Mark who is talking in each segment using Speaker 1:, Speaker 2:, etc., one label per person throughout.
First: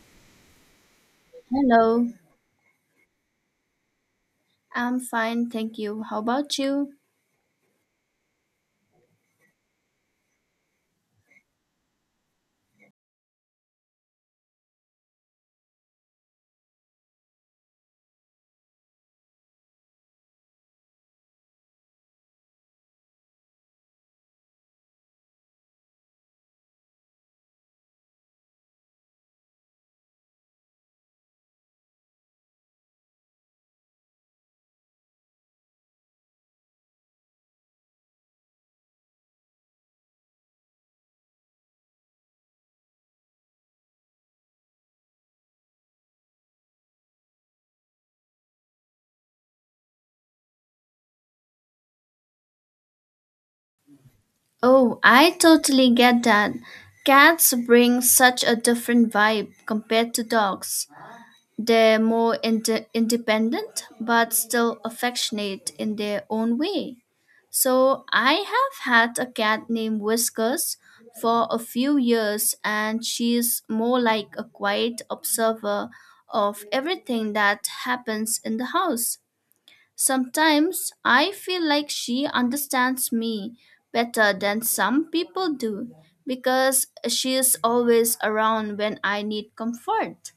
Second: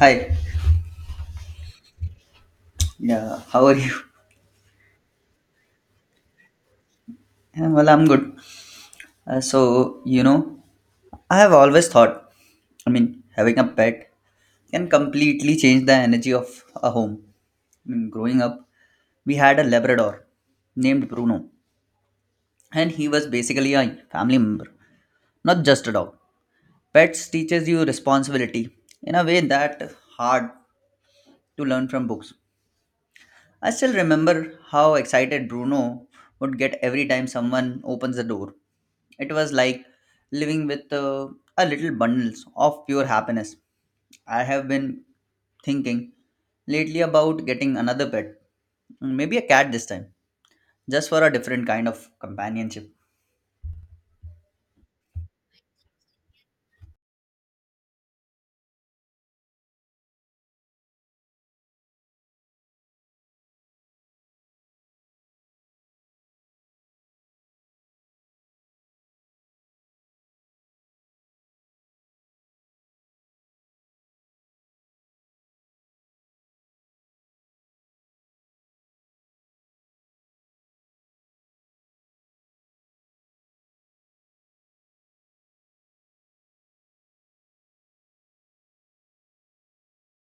Speaker 1: Hi,
Speaker 2: Hello,
Speaker 1: yeah, how are you?
Speaker 2: I'm fine, thank you. How about you?
Speaker 1: Yeah, well, I'm good. Uh, so, you know, I have always thought, I mean, having a pet can completely change the energy of a home. I mean, growing up, we had a Labrador named Bruno, and he was basically a family member, not just a dog. Pets teaches you responsibility in a way that hard to learn from books. I still remember how excited Bruno would get every time someone opens the door. It was like living with a little bundles of pure happiness. I have been thinking lately about getting another pet, maybe a cat this time, just for a different kind of companionship.
Speaker 2: Oh, I totally get that. Cats bring such a different vibe compared to dogs. They're more independent but still affectionate in their own way. So, I have had a cat named Whiskers for a few years, and she's more like a quiet observer of everything that happens in the house. Sometimes I feel like she understands me better than some people do because she is always around when I need comfort.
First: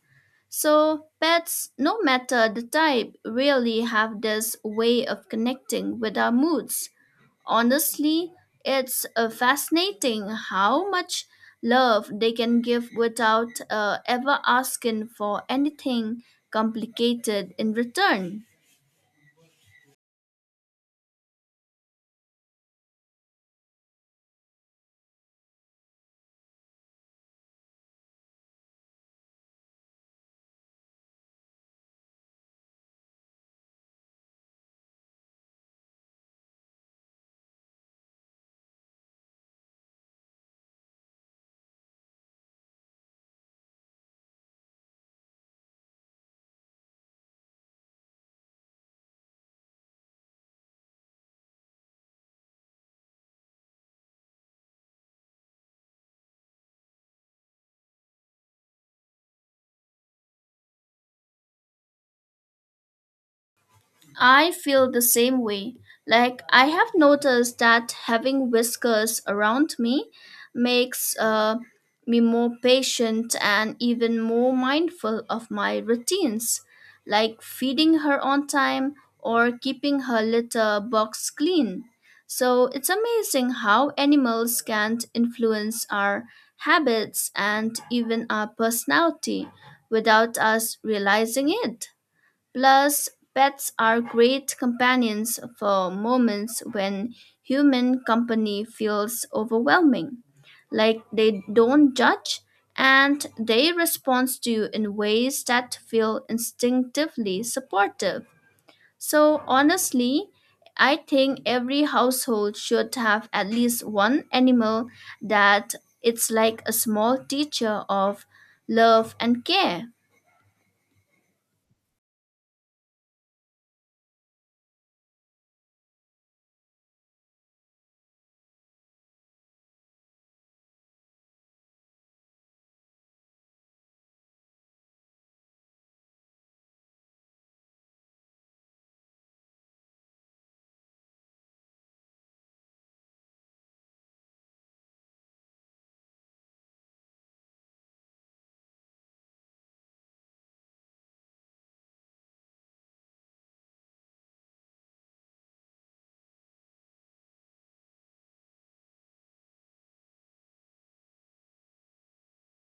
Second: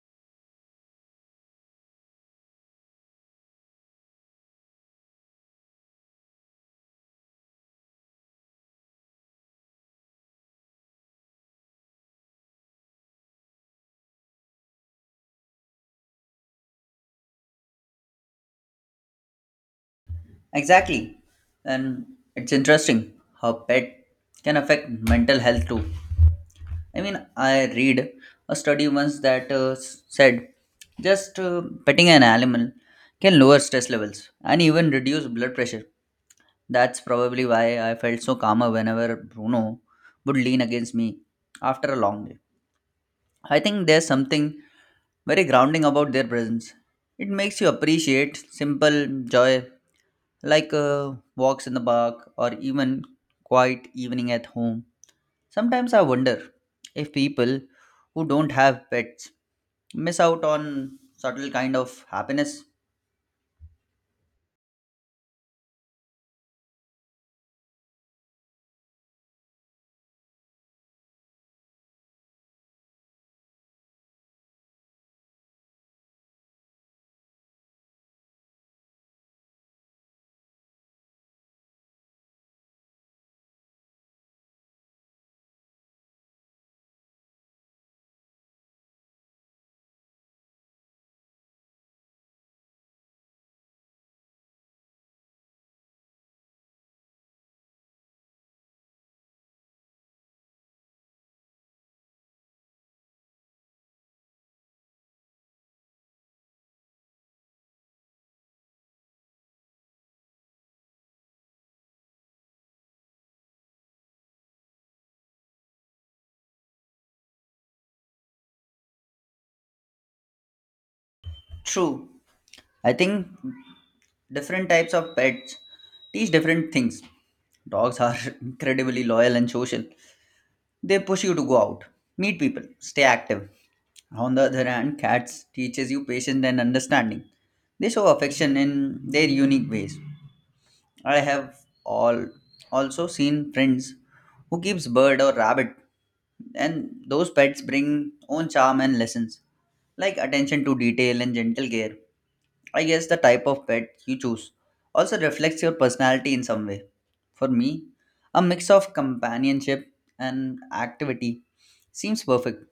Speaker 2: So, pets, no matter the type, really have this way of connecting with our moods. Honestly, it's fascinating how much love they can give without ever asking for anything complicated in return.
Speaker 1: Exactly. And it's interesting how pet can affect mental health too. I mean, I read a study once that said just petting an animal can lower stress levels and even reduce blood pressure. That's probably why I felt so calmer whenever Bruno would lean against me after a long day. I think there's something very grounding about their presence. It makes you appreciate simple joy like walks in the park or even quiet evening at home. Sometimes I wonder if people who don't have pets miss out on subtle kind of happiness.
Speaker 2: I feel the same way. Like, I have noticed that having whiskers around me makes me more patient and even more mindful of my routines, like feeding her on time or keeping her litter box clean. So, it's amazing how animals can influence our habits and even our personality without us realizing it. Plus, pets are great companions for moments when human company feels overwhelming. Like they don't judge and they respond to you in ways that feel instinctively supportive. So, honestly, I think every household should have at least one animal that it's like a small teacher of love and care.
Speaker 1: True. I think different types of pets teach different things. Dogs are incredibly loyal and social. They push you to go out, meet people, stay active. On the other hand, cats teaches you patience and understanding. They show affection in their unique ways. I have all also seen friends who keeps bird or rabbit, and those pets bring own charm and lessons like attention to detail and gentle care. I guess the type of pet you choose also reflects your personality in some way. For me, a mix of companionship and activity seems perfect,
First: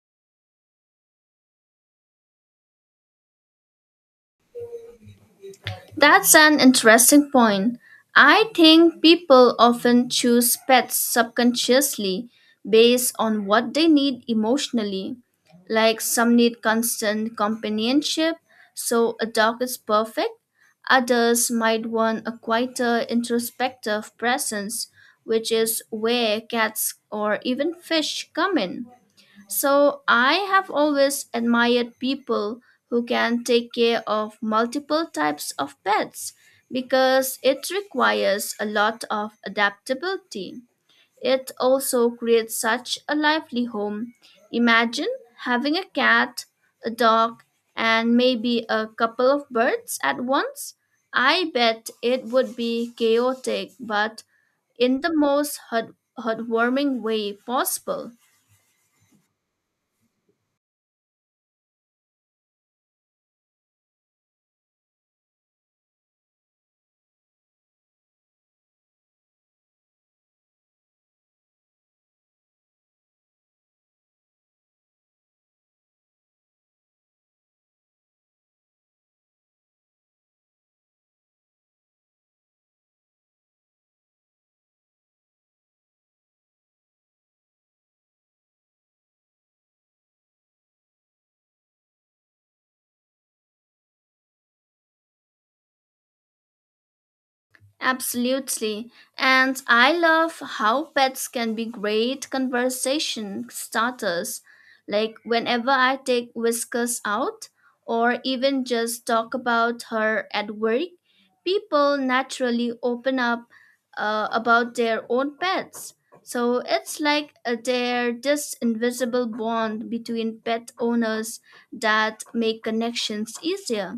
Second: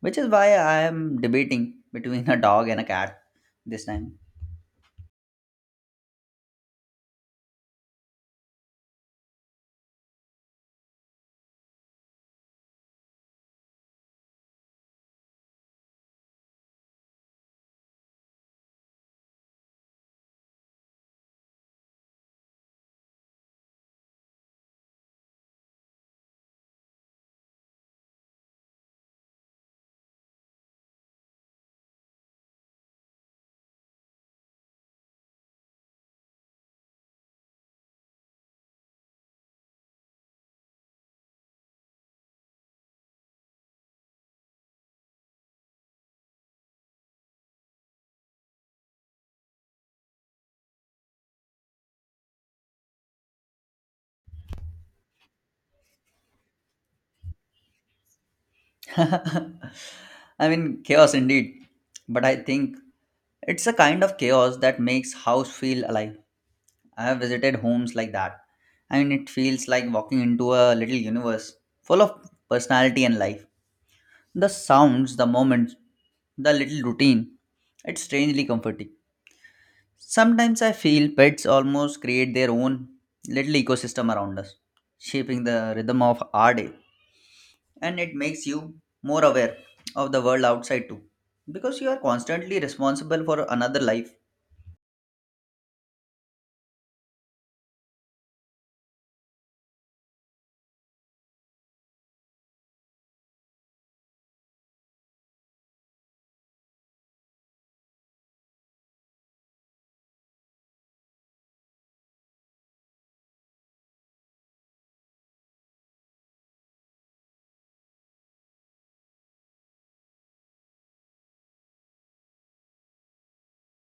Speaker 1: which is why I am debating between a dog and a cat this time.
Speaker 2: That's an interesting point. I think people often choose pets subconsciously based on what they need emotionally. Like some need constant companionship, so a dog is perfect. Others might want a quieter, introspective presence, which is where cats or even fish come in. So I have always admired people who can take care of multiple types of pets because it requires a lot of adaptability. It also creates such a lively home. Imagine having a cat, a dog, and maybe a couple of birds at once. I bet it would be chaotic, but in the most heartwarming way possible.
Speaker 1: I mean, chaos indeed, but I think it's a kind of chaos that makes house feel alive. I have visited homes like that. I mean, it feels like walking into a little universe full of personality and life. The sounds, the moments, the little routine. It's strangely comforting. Sometimes I feel pets almost create their own little ecosystem around us, shaping the rhythm of our day. And it makes you more aware of the world outside too, because you are constantly responsible for another life.
Speaker 2: Absolutely. And I love how pets can be great conversation starters. Like whenever I take Whiskers out or even just talk about her at work, people naturally open up about their own pets. So it's like there this invisible bond between pet owners that make connections easier.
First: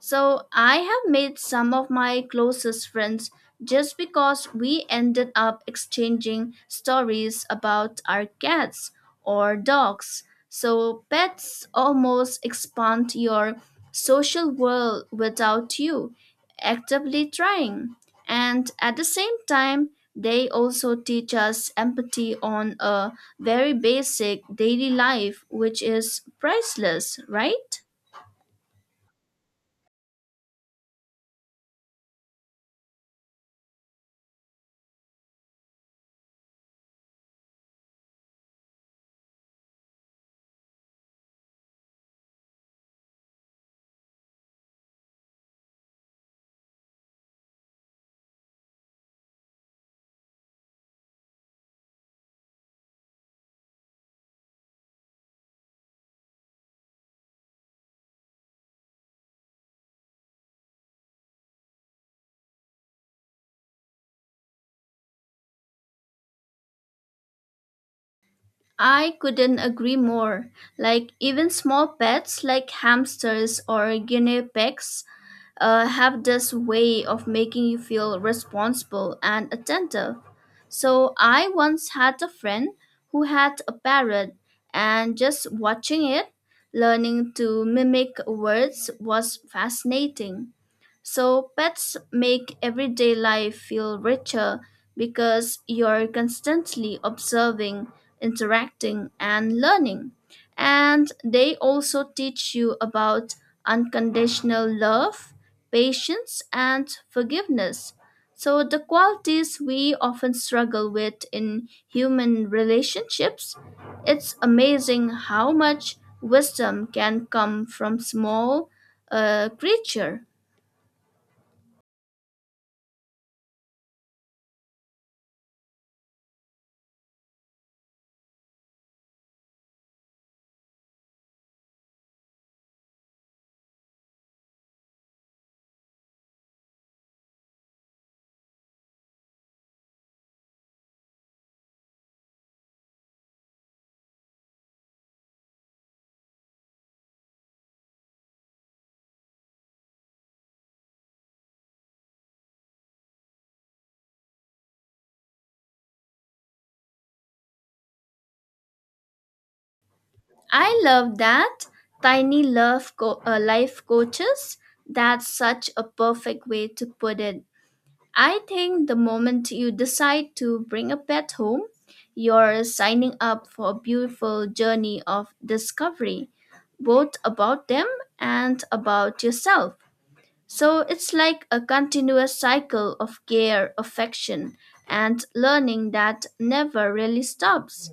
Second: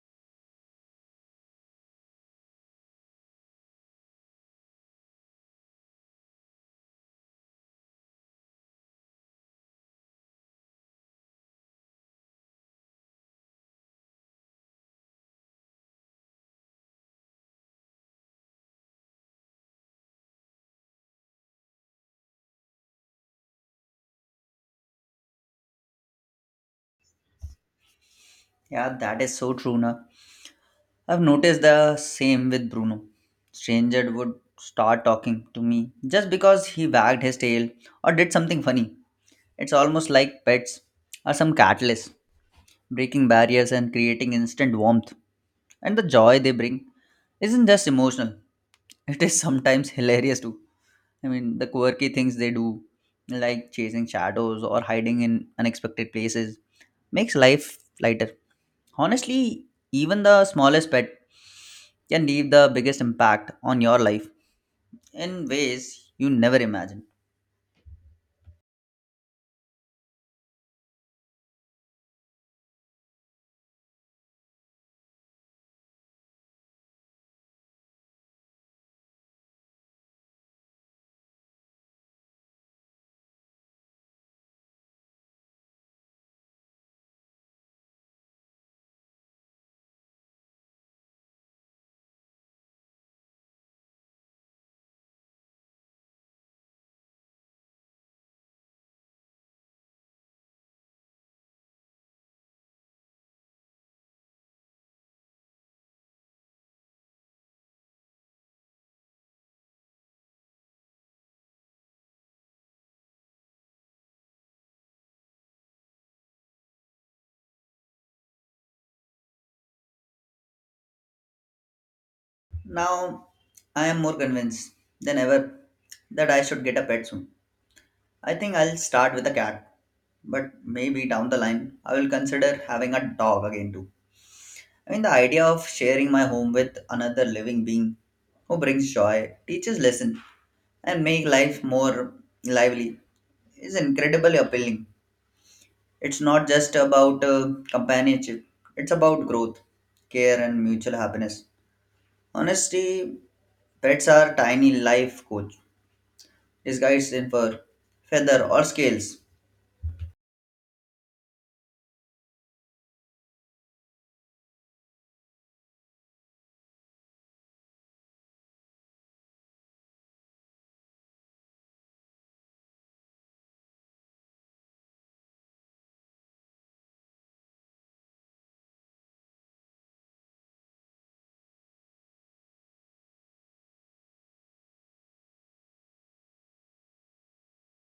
Speaker 2: So I have made some of my closest friends just because we ended up exchanging stories about our cats or dogs. So pets almost expand your social world without you actively trying. And at the same time, they also teach us empathy on a very basic daily life, which is priceless, right?
Speaker 1: Yeah, that is so true, na. I've noticed the same with Bruno. Stranger would start talking to me just because he wagged his tail or did something funny. It's almost like pets are some catalyst, breaking barriers and creating instant warmth. And the joy they bring isn't just emotional, it is sometimes hilarious too. I mean, the quirky things they do, like chasing shadows or hiding in unexpected places, makes life lighter. Honestly, even the smallest pet can leave the biggest impact on your life in ways you never imagined.
Speaker 2: I couldn't agree more. Like, even small pets like hamsters or guinea pigs have this way of making you feel responsible and attentive. So, I once had a friend who had a parrot, and just watching it, learning to mimic words was fascinating. So pets make everyday life feel richer because you're constantly observing, interacting, and learning. And they also teach you about unconditional love, patience, and forgiveness. So, the qualities we often struggle with in human relationships, it's amazing how much wisdom can come from small creature.
Speaker 1: Now, I am more convinced than ever that I should get a pet soon. I think I'll start with a cat, but maybe down the line I will consider having a dog again too. I mean, the idea of sharing my home with another living being who brings joy, teaches lessons, and make life more lively is incredibly appealing. It's not just about companionship; it's about growth, care, and mutual happiness. Honestly, pets are tiny life coach disguised in fur, feather, or scales.
Speaker 2: I love that. Life coaches. That's such a perfect way to put it. I think the moment you decide to bring a pet home, you're signing up for a beautiful journey of discovery, both about them and about yourself. So it's like a continuous cycle of care, affection, and learning that never really stops.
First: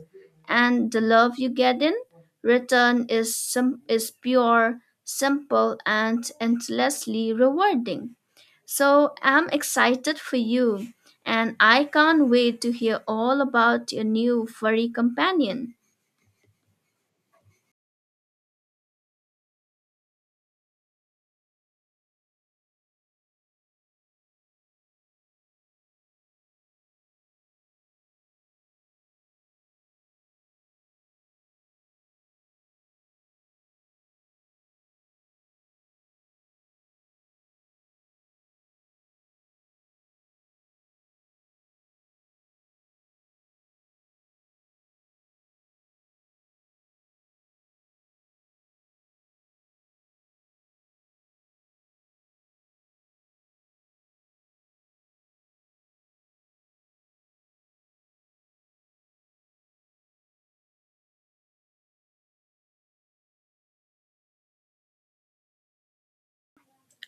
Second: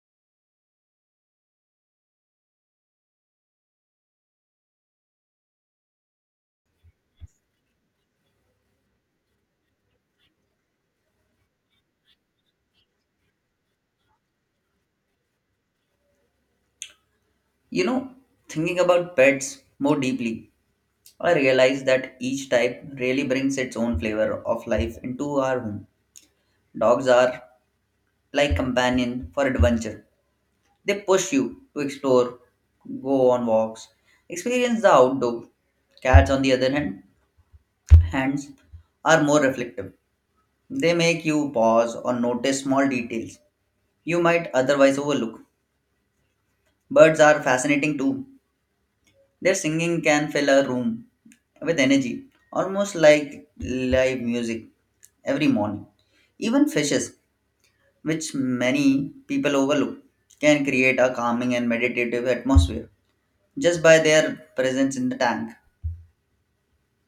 Speaker 2: And the love you get in return is pure, simple, and endlessly rewarding. So I'm excited for you, and I can't wait to hear all about your new furry companion.
Speaker 1: You know, thinking about pets more deeply, I realize that each type really brings its own flavor of life into our home. Dogs are like companion for adventure. They push you to explore, go on walks, experience the outdoor. Cats, on the other hand, hands are more reflective. They make you pause or notice small details you might otherwise overlook. Birds are fascinating too. Their singing can fill a room with energy, almost like live music every morning. Even fishes, which many people overlook, can create a calming and meditative atmosphere just by their presence in the tank.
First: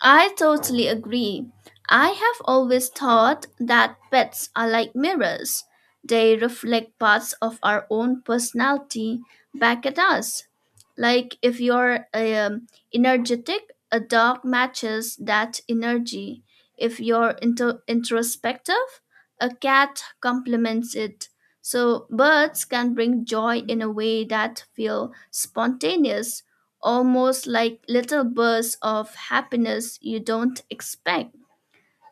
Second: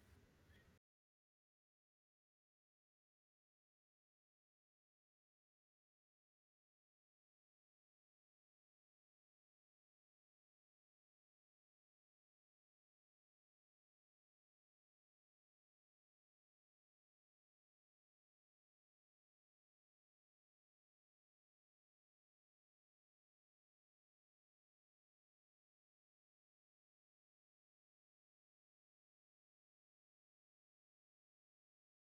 Speaker 2: I totally agree. I have always thought that pets are like mirrors. They reflect parts of our own personality back at us. Like if you're energetic, a dog matches that energy. If you're into introspective, a cat complements it. So birds can bring joy in a way that feel spontaneous almost like little bursts of happiness you don't expect.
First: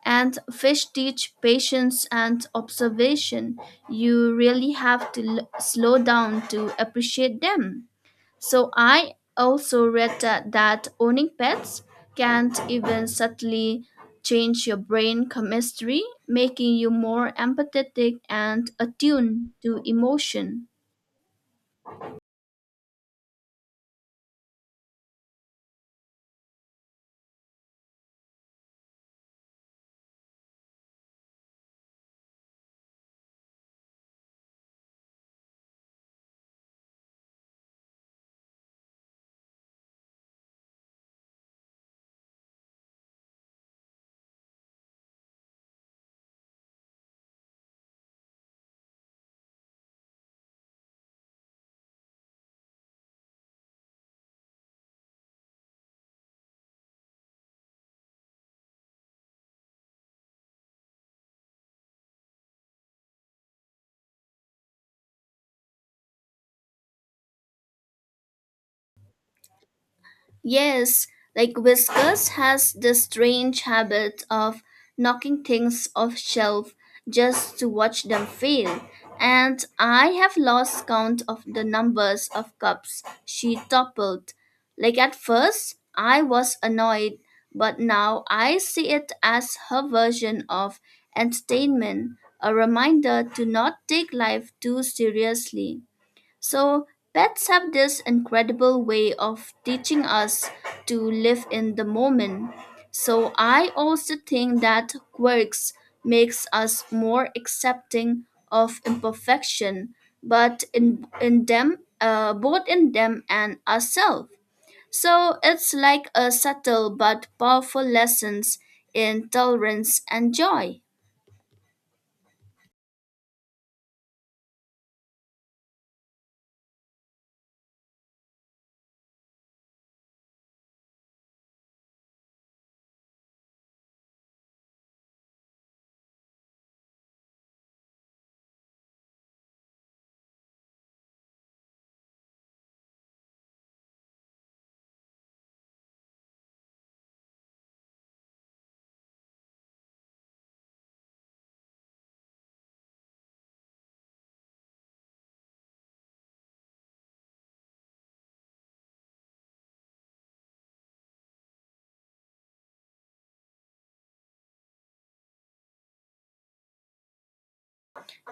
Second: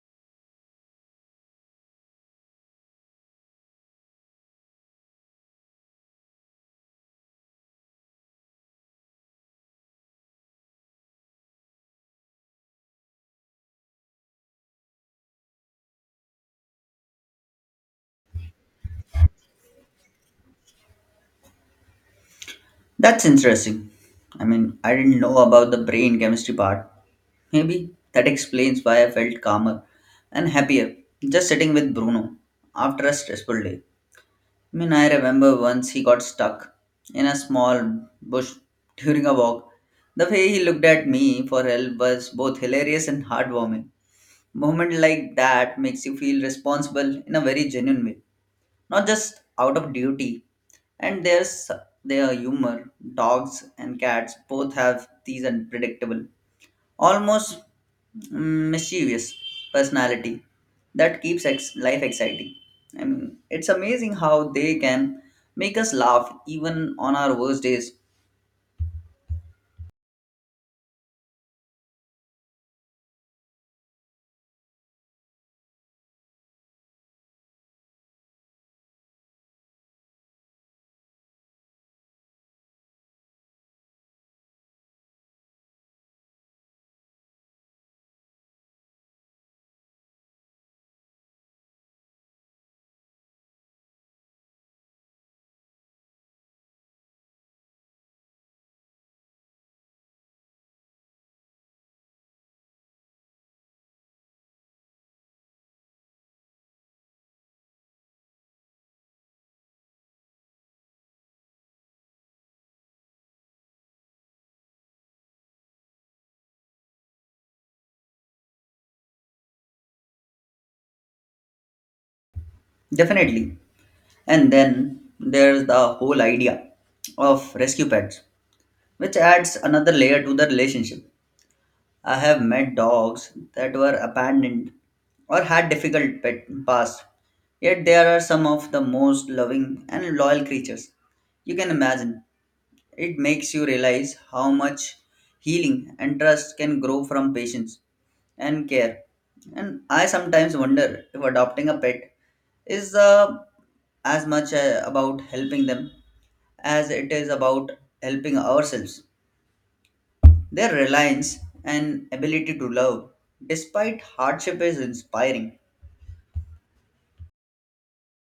Speaker 2: And fish teach patience and observation. You really have to slow down to appreciate them. So I also read that owning pets can even subtly change your brain chemistry, making you more empathetic and attuned to emotion.
Speaker 1: That's interesting. I mean, I didn't know about the brain chemistry part. Maybe that explains why I felt calmer and happier just sitting with Bruno after a stressful day. I mean, I remember once he got stuck in a small bush during a walk. The way he looked at me for help was both hilarious and heartwarming. Moment like that makes you feel responsible in a very genuine way, not just out of duty. And there's their humor. Dogs and cats both have these unpredictable, almost mischievous personality that keeps life exciting. I mean, it's amazing how they can make us laugh even on our worst days.
Speaker 2: Yes, like Whiskas has the strange habit of knocking things off shelf just to watch them fail, and I have lost count of the numbers of cups she toppled. Like at first, I was annoyed, but now I see it as her version of entertainment, a reminder to not take life too seriously. So, pets have this incredible way of teaching us to live in the moment. So, I also think that quirks makes us more accepting of imperfection, but in them, both in them and ourselves. So, it's like a subtle but powerful lessons in tolerance and joy.
Speaker 1: Definitely. And then there's the whole idea of rescue pets, which adds another layer to the relationship. I have met dogs that were abandoned or had difficult pet past, yet they are some of the most loving and loyal creatures you can imagine. It makes you realize how much healing and trust can grow from patience and care. And I sometimes wonder if adopting a pet is as much about helping them as it is about helping ourselves. Their reliance and ability to love despite hardship is inspiring.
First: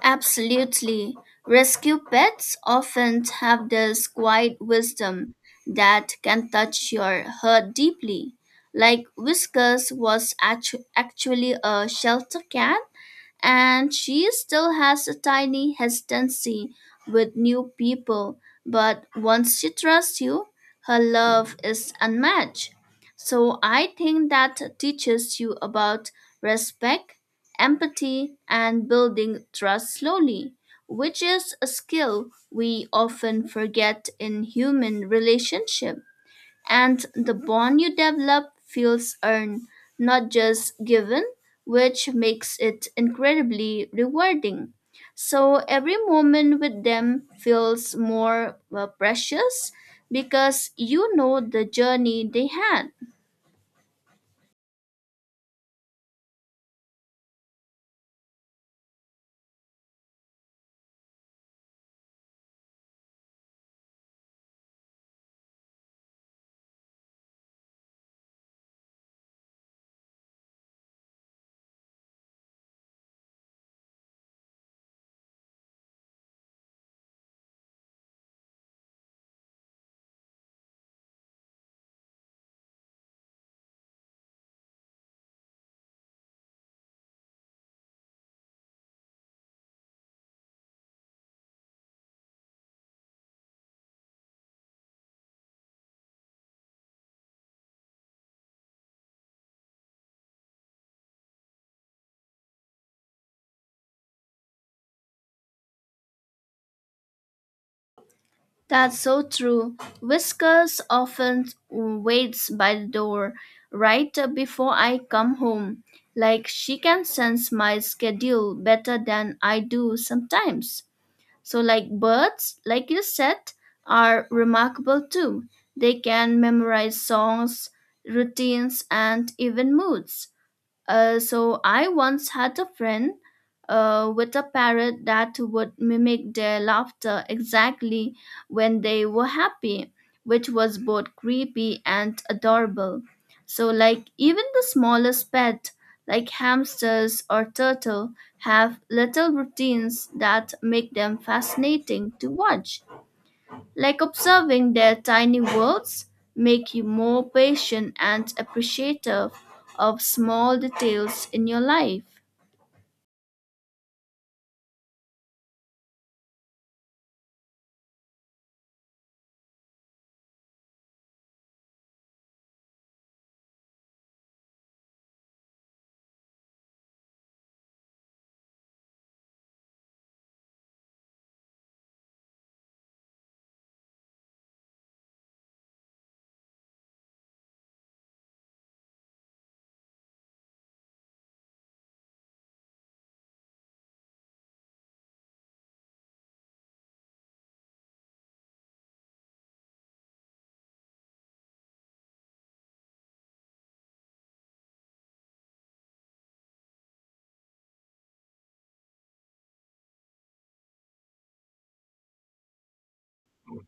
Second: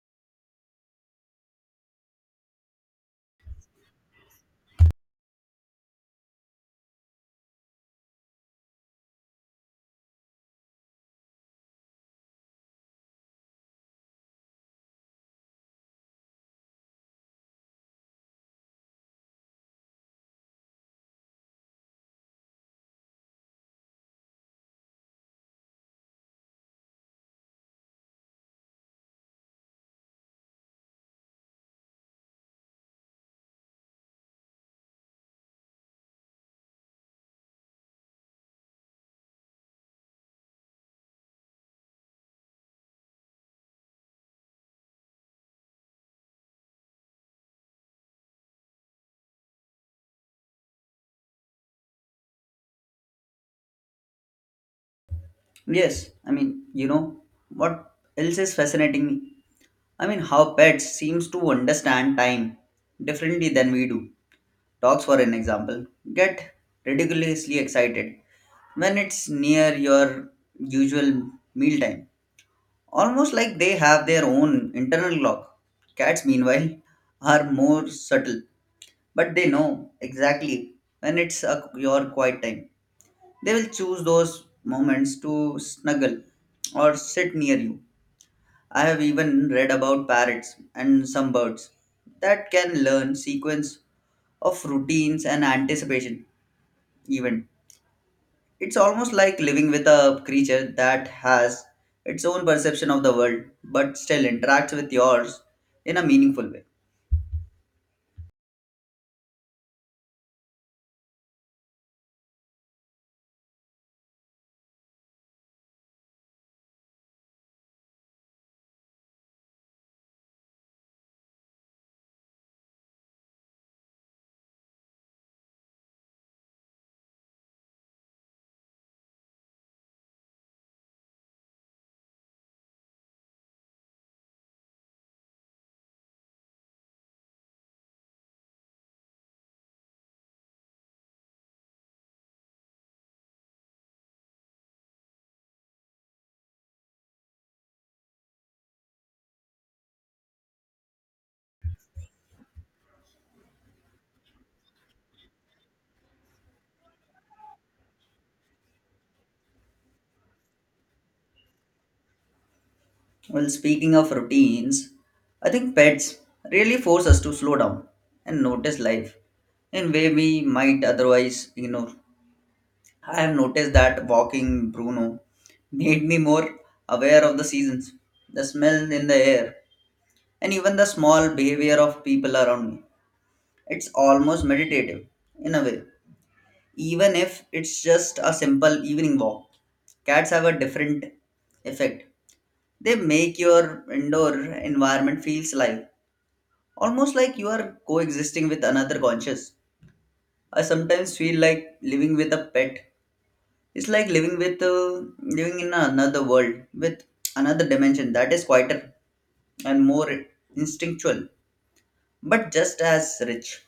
Speaker 2: Absolutely. Rescue pets often have this quiet wisdom that can touch your heart deeply. Like Whiskers was actually a shelter cat and she still has a tiny hesitancy with new people, but once she trusts you, her love is unmatched. So I think that teaches you about respect, empathy, and building trust slowly, which is a skill we often forget in human relationship. And the bond you develop feels earned, not just given, which makes it incredibly rewarding. So every moment with them feels more precious because you know the journey they had.
Speaker 1: Yes, I mean, you know, what else is fascinating me? I mean, how pets seems to understand time differently than we do. Dogs, for an example, get ridiculously excited when it's near your usual mealtime, almost like they have their own internal clock. Cats, meanwhile, are more subtle, but they know exactly when it's a, your quiet time. They will choose those moments to snuggle or sit near you. I have even read about parrots and some birds that can learn sequence of routines and anticipation even. It's almost like living with a creature that has its own perception of the world but still interacts with yours in a meaningful way.
Speaker 2: That's so true. Whiskers often waits by the door right before I come home. Like she can sense my schedule better than I do sometimes. So, like birds, like you said, are remarkable too. They can memorize songs, routines, and even moods. So I once had a friend with a parrot that would mimic their laughter exactly when they were happy, which was both creepy and adorable. So, like, even the smallest pet, like hamsters or turtle, have little routines that make them fascinating to watch. Like observing their tiny worlds make you more patient and appreciative of small details in your life.
Speaker 1: Well, speaking of routines, I think pets really force us to slow down and notice life in way we might otherwise ignore. I have noticed that walking Bruno made me more aware of the seasons, the smell in the air, and even the small behavior of people around me. It's almost meditative in a way, even if it's just a simple evening walk. Cats have a different effect. They make your indoor environment feels live, almost like you are coexisting with another conscious. I sometimes feel like living with a pet. It's like living in another world with another dimension that is quieter and more instinctual, but just as rich.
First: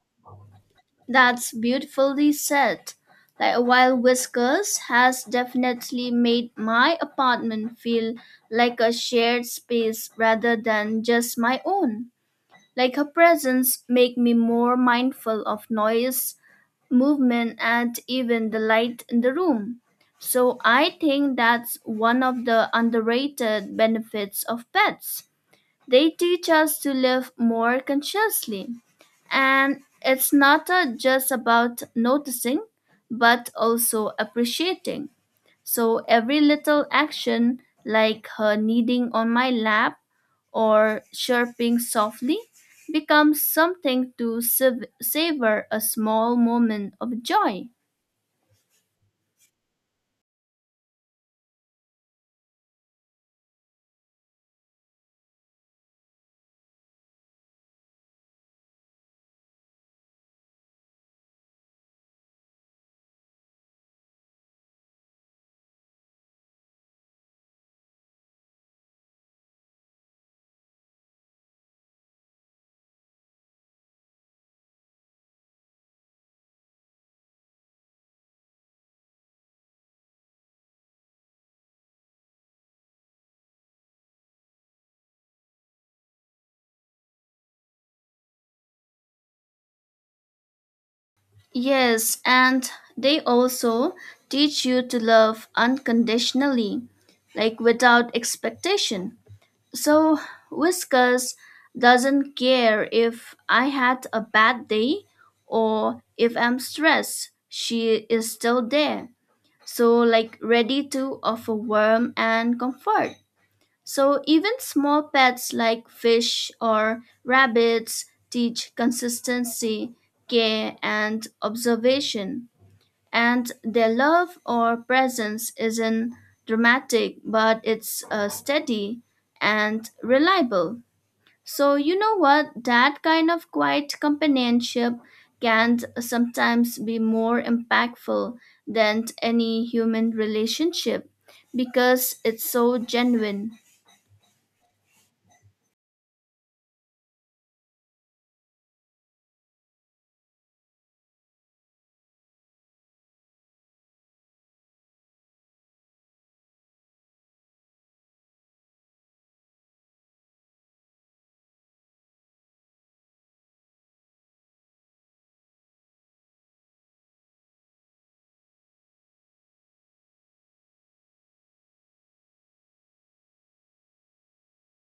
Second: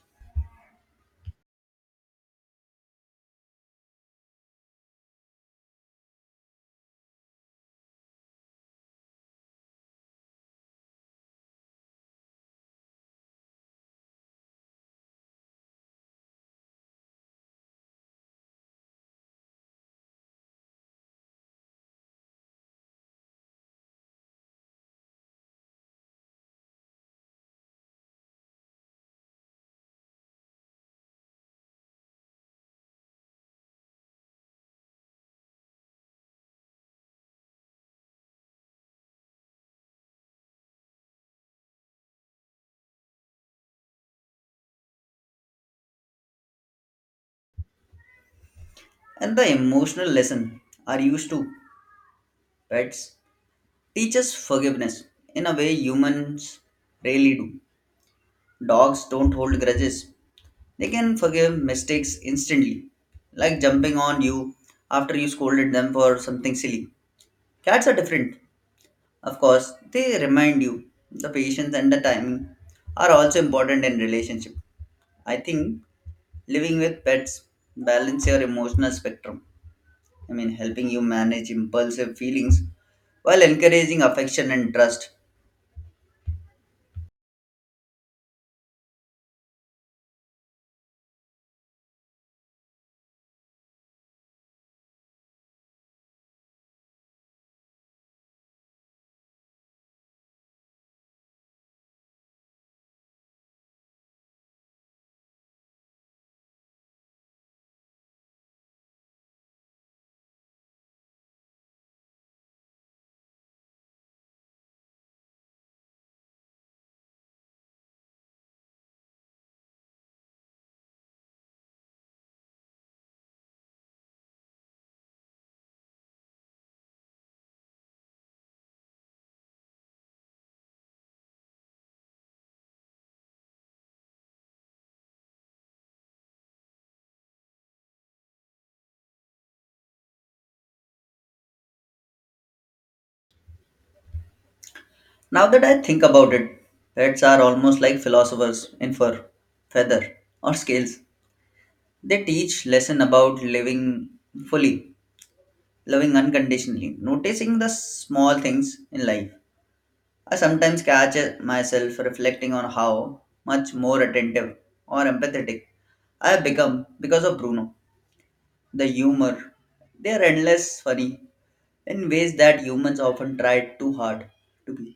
Speaker 2: That's beautifully said. Like wild Whiskers has definitely made my apartment feel like a shared space rather than just my own. Like her presence make me more mindful of noise, movement and even the light in the room. So I think that's one of the underrated benefits of pets. They teach us to live more consciously. And it's not just about noticing, but also appreciating. So every little action, like her kneading on my lap or chirping softly, becomes something to savor a small moment of joy.
Speaker 1: And the emotional lesson are used to pets teaches forgiveness in a way humans rarely do. Dogs don't hold grudges, they can forgive mistakes instantly, like jumping on you after you scolded them for something silly. Cats are different, of course, they remind you the patience and the timing are also important in relationship. I think living with pets balance your emotional spectrum. I mean helping you manage impulsive feelings while encouraging affection and trust.
Speaker 2: Yes, and they also teach you to love unconditionally, like without expectation. So, Whiskers doesn't care if I had a bad day or if I'm stressed, she is still there. So like ready to offer warmth and comfort. So even small pets like fish or rabbits teach consistency, care, and observation. And their love or presence isn't dramatic, but it's steady and reliable. So, you know what? That kind of quiet companionship can sometimes be more impactful than any human relationship because it's so genuine.
Speaker 1: Now that I think about it, pets are almost like philosophers in fur, feather, or scales. They teach lesson about living fully, loving unconditionally, noticing the small things in life. I sometimes catch myself reflecting on how much more attentive or empathetic I have become because of Bruno. The humor, they are endless funny in ways that humans often try too hard to be.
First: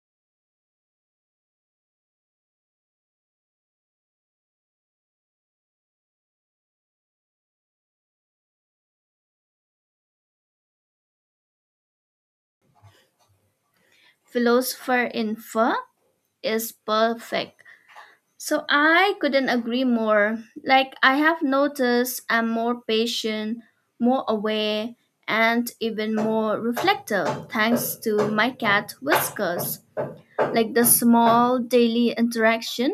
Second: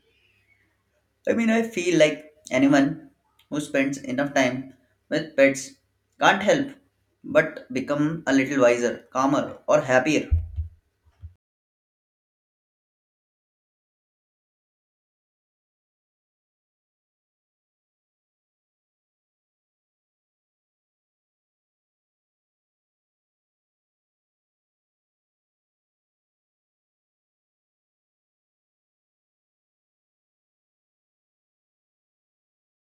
Speaker 1: I mean, I feel like anyone who spends enough time with pets can't help but become a little wiser, calmer, or happier.
Speaker 2: Philosopher in Fur is perfect. So, I couldn't agree more. Like, I have noticed I'm more patient, more aware, and even more reflective thanks to my cat Whiskers. Like, the small daily interaction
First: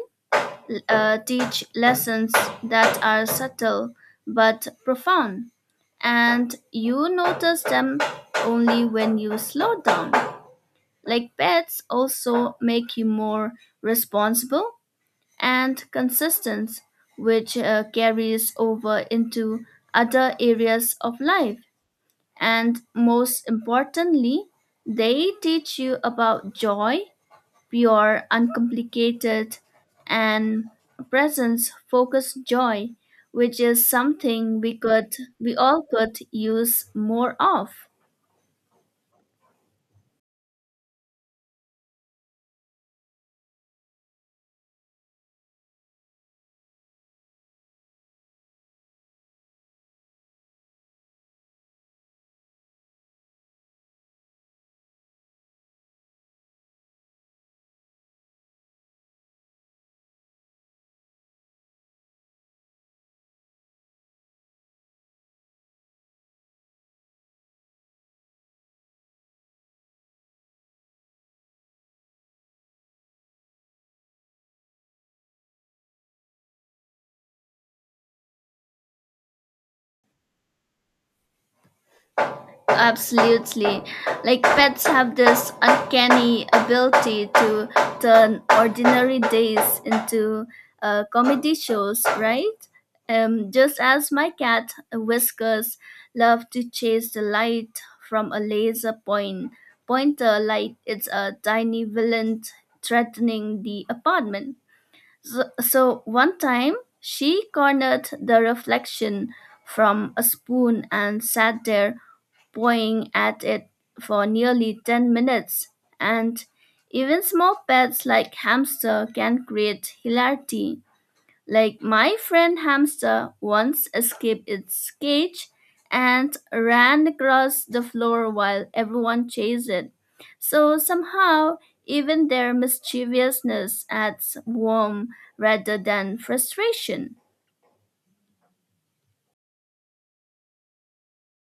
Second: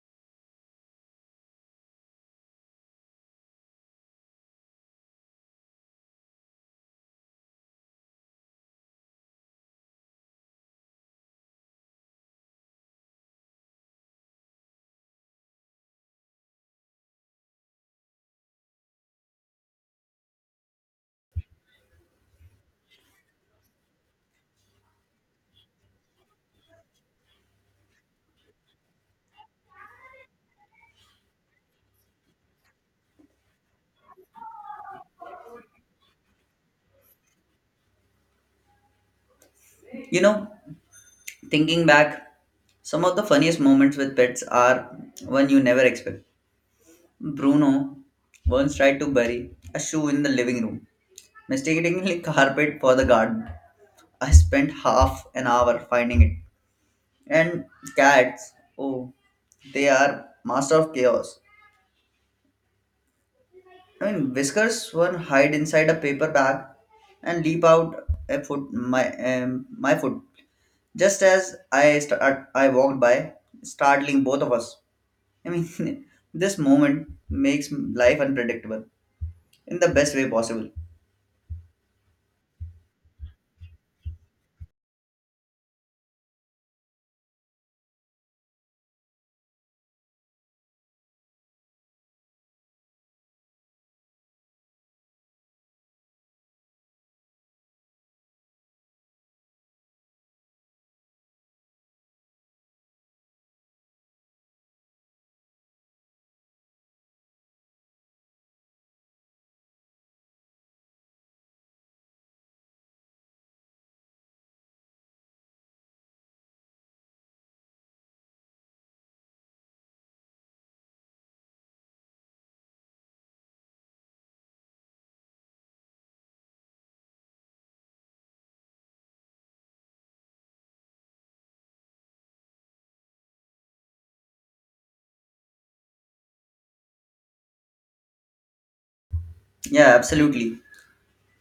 Speaker 2: teach lessons that are subtle but profound, and you notice them only when you slow down. Like pets, also make you more responsible and consistent, which carries over into other areas of life. And most importantly, they teach you about joy pure, uncomplicated, and presence focused joy, which is something we all could use more of.
Speaker 1: You know, thinking back, some of the funniest moments with pets are one you never expect. Bruno once tried to bury a shoe in the living room, mistakenly carpet for the garden. I spent half an hour finding it. And cats, oh, they are master of chaos. I mean, whiskers were hide inside a paper bag and leap out a foot my foot just as I walked by, startling both of us. I mean, this moment makes life unpredictable in the best way possible.
Speaker 2: Absolutely. Like pets have this uncanny ability to turn ordinary days into comedy shows, right? Just as my cat Whiskers love to chase the light from a laser point pointer like it's a tiny villain threatening the apartment. So one time she cornered the reflection from a spoon and sat there pawing at it for nearly 10 minutes, and even small pets like hamster can create hilarity. Like my friend hamster once escaped its cage and ran across the floor while everyone chased it. So somehow, even their mischievousness adds warmth rather than frustration.
Speaker 1: Yeah, absolutely.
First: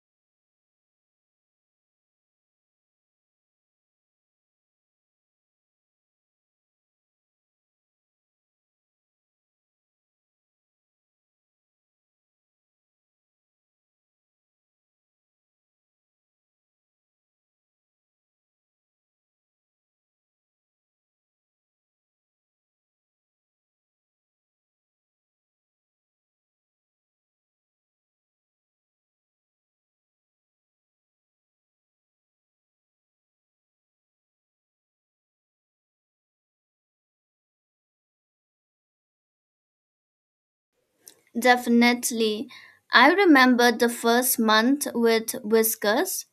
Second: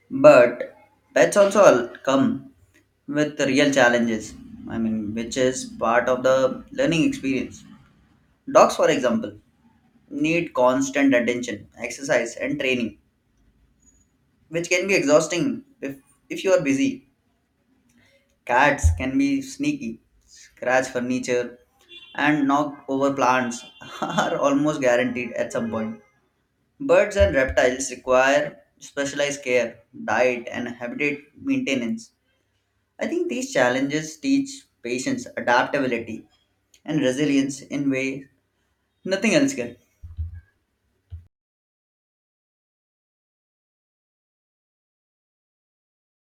Speaker 1: But come with real challenges. I mean, which is part of the learning experience. Dogs, for example, need constant attention, exercise, and training, which can be exhausting if you are busy. Cats can be sneaky, scratch furniture, and knock over plants are almost guaranteed at some point. Birds and reptiles require specialized care, diet, and habitat maintenance. I think these challenges teach patience, adaptability, and resilience in way nothing else can.
Speaker 2: Definitely. I remember the first month with Whiskers.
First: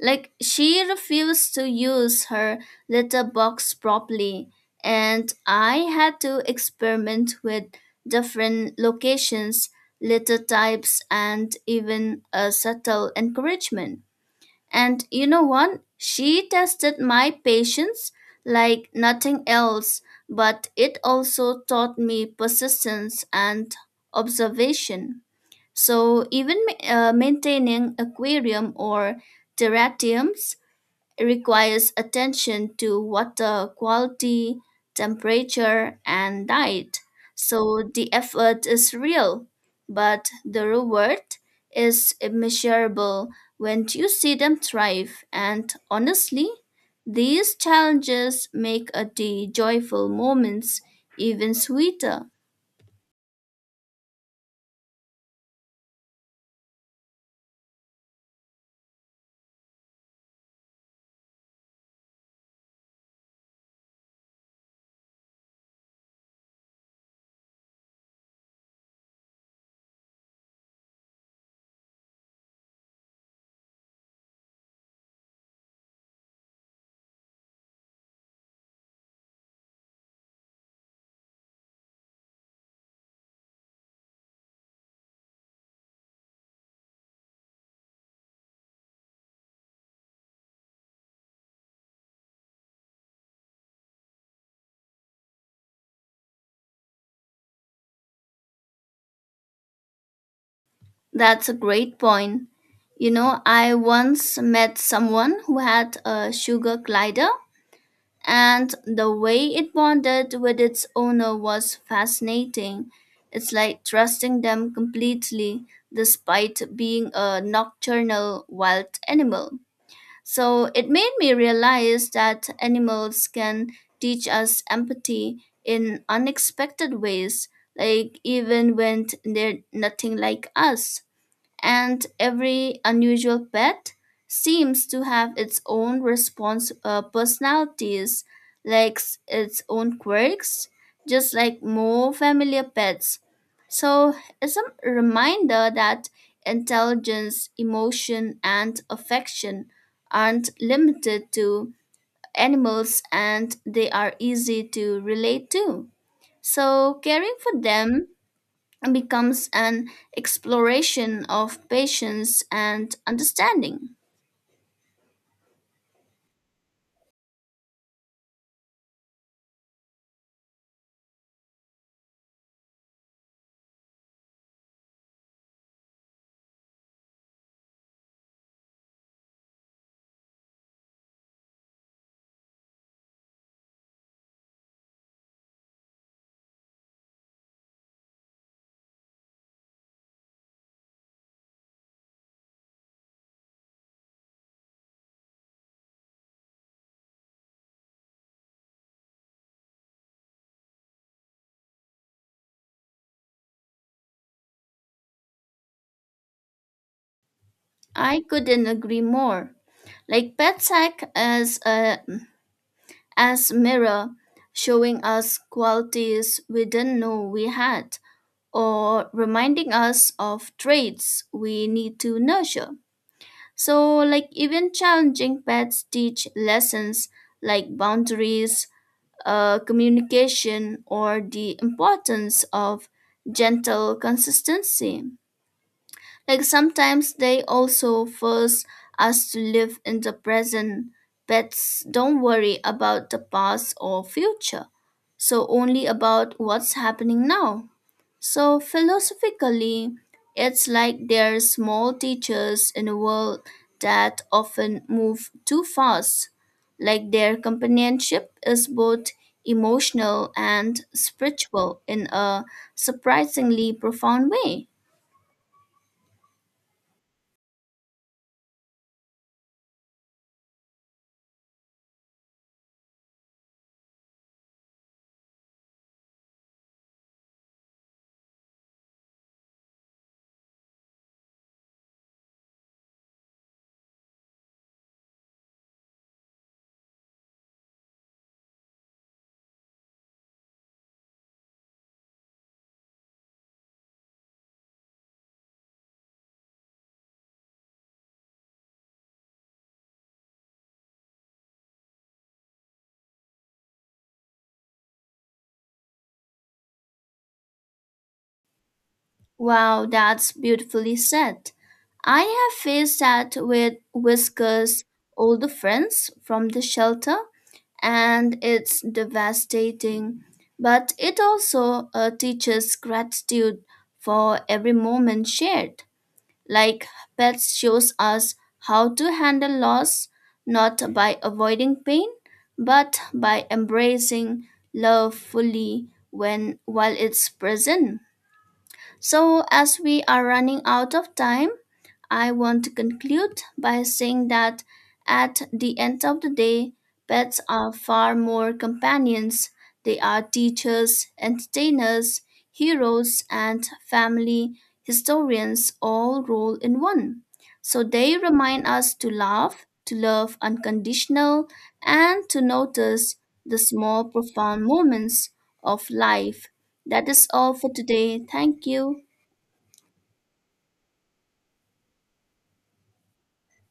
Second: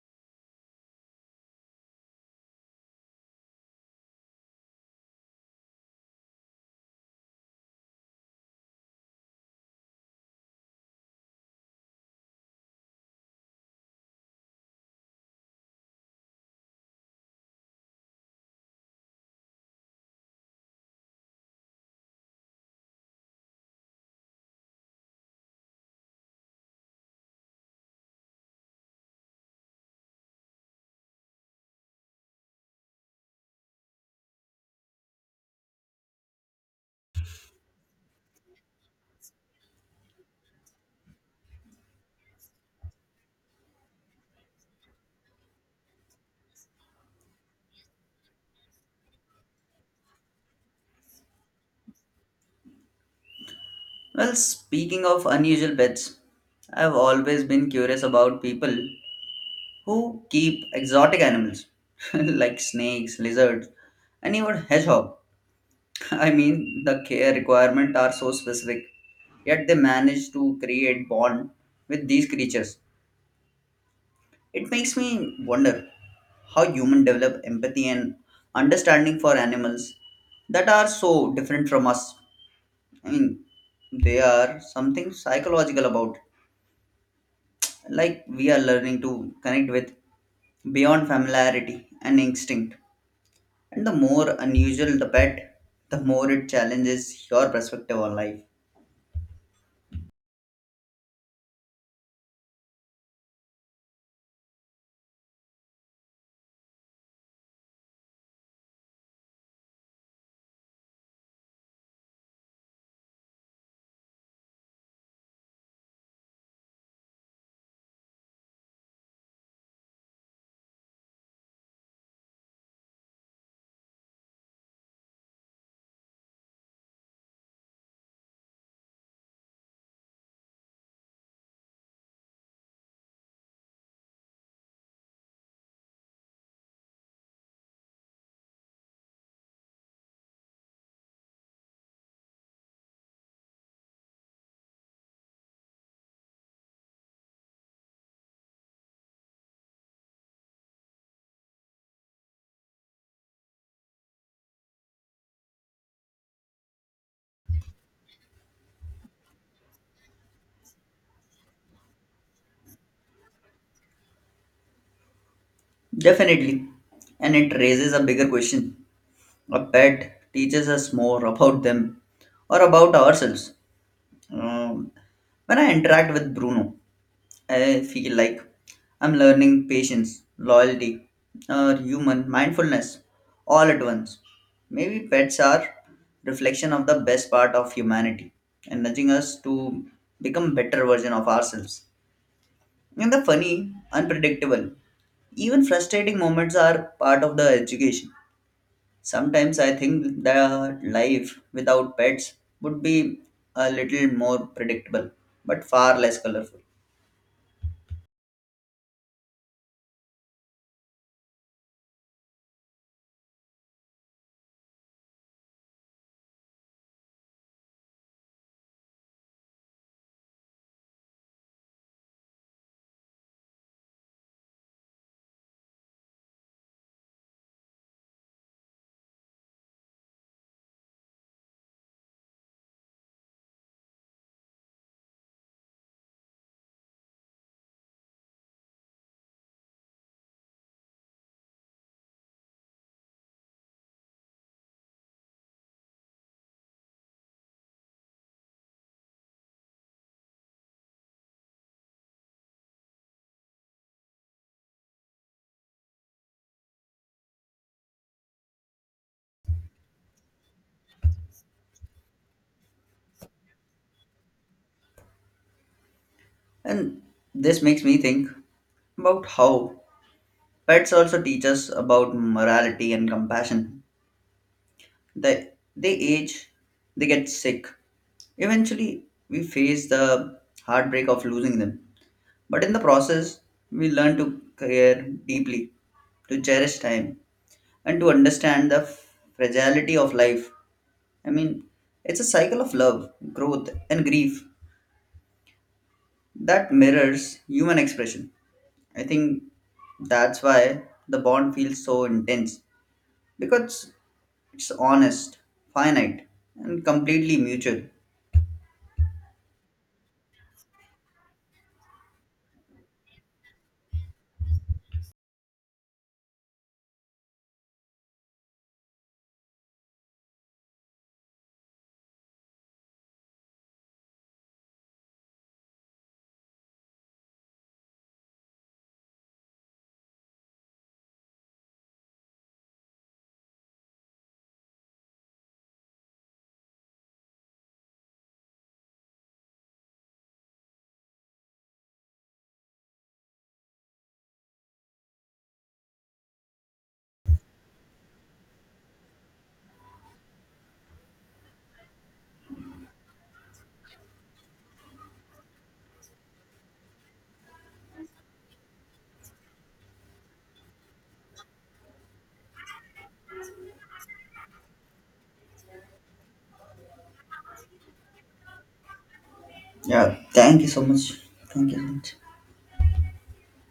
Speaker 2: Like she refused to use her litter box properly, and I had to experiment with different locations, litter types, and even a subtle encouragement. And you know what? She tested my patience like nothing else, but it also taught me persistence and observation. So even maintaining aquarium or terrariums it requires attention to water quality, temperature, and diet. So the effort is real, but the reward is immeasurable when you see them thrive. And honestly, these challenges make a day joyful moments even sweeter.
Speaker 1: Well, speaking of unusual pets, I've always been curious about people who keep exotic animals like snakes, lizards, and even hedgehog. I mean, the care requirements are so specific, yet they manage to create bond with these creatures. It makes me wonder how humans develop empathy and understanding for animals that are so different from us. I mean, they are something psychological about, like we are learning to connect with beyond familiarity and instinct. And the more unusual the pet, the more it challenges your perspective on life.
Speaker 2: That's a great point. You know, I once met someone who had a sugar glider and the way it bonded with its owner was fascinating. It's like trusting them completely despite being a nocturnal wild animal. So it made me realize that animals can teach us empathy in unexpected ways, like even when they're nothing like us and every unusual pet seems to have its own response personalities, its own quirks, just like more familiar pets. So it's a reminder that intelligence, emotion, and affection aren't limited to animals and they are easy to relate to. So caring for them becomes an exploration of patience and understanding.
Speaker 1: Definitely. And it raises a bigger question. A pet teaches us more about them or about ourselves. Um, when I interact with Bruno, I feel like I'm learning patience, loyalty, or human mindfulness all at once. Maybe pets are reflection of the best part of humanity and nudging us to become better version of ourselves. And the funny, unpredictable, even frustrating moments are part of the education. Sometimes I think the life without pets would be a little more predictable, but far less colorful.
Speaker 2: I couldn't agree more. Like pets act as a as mirror, showing us qualities we didn't know we had, or reminding us of traits we need to nurture. So, like even challenging pets teach lessons like boundaries, communication or the importance of gentle consistency. Like sometimes they also force us to live in the present. Pets don't worry about the past or future, so only about what's happening now. So philosophically, it's like they're small teachers in a world that often move too fast. Like their companionship is both emotional and spiritual in a surprisingly profound way.
Speaker 1: And this makes me think about how pets also teach us about morality and compassion. They, they age, they get sick. Eventually, we face the heartbreak of losing them. But in the process, we learn to care deeply, to cherish time, and to understand the fragility of life. I mean, it's a cycle of love, growth, and grief that mirrors human expression. I think that's why the bond feels so intense because it's honest, finite, and completely mutual.
Speaker 2: Wow, that's beautifully said. I have faced that with Whisker's older friends from the shelter, and it's devastating. But it also teaches gratitude for every moment shared. Like pets shows us how to handle loss, not by avoiding pain, but by embracing love fully when while it's present. So, as we are running out of time, I want to conclude by saying that at the end of the day, pets are far more companions. They are teachers, entertainers, heroes, and family historians, all rolled in one. So, they remind us to love unconditional, and to notice the small, profound moments of life. That is all for today. Thank you.
Speaker 1: Yeah, thank you so much. Thank you so much.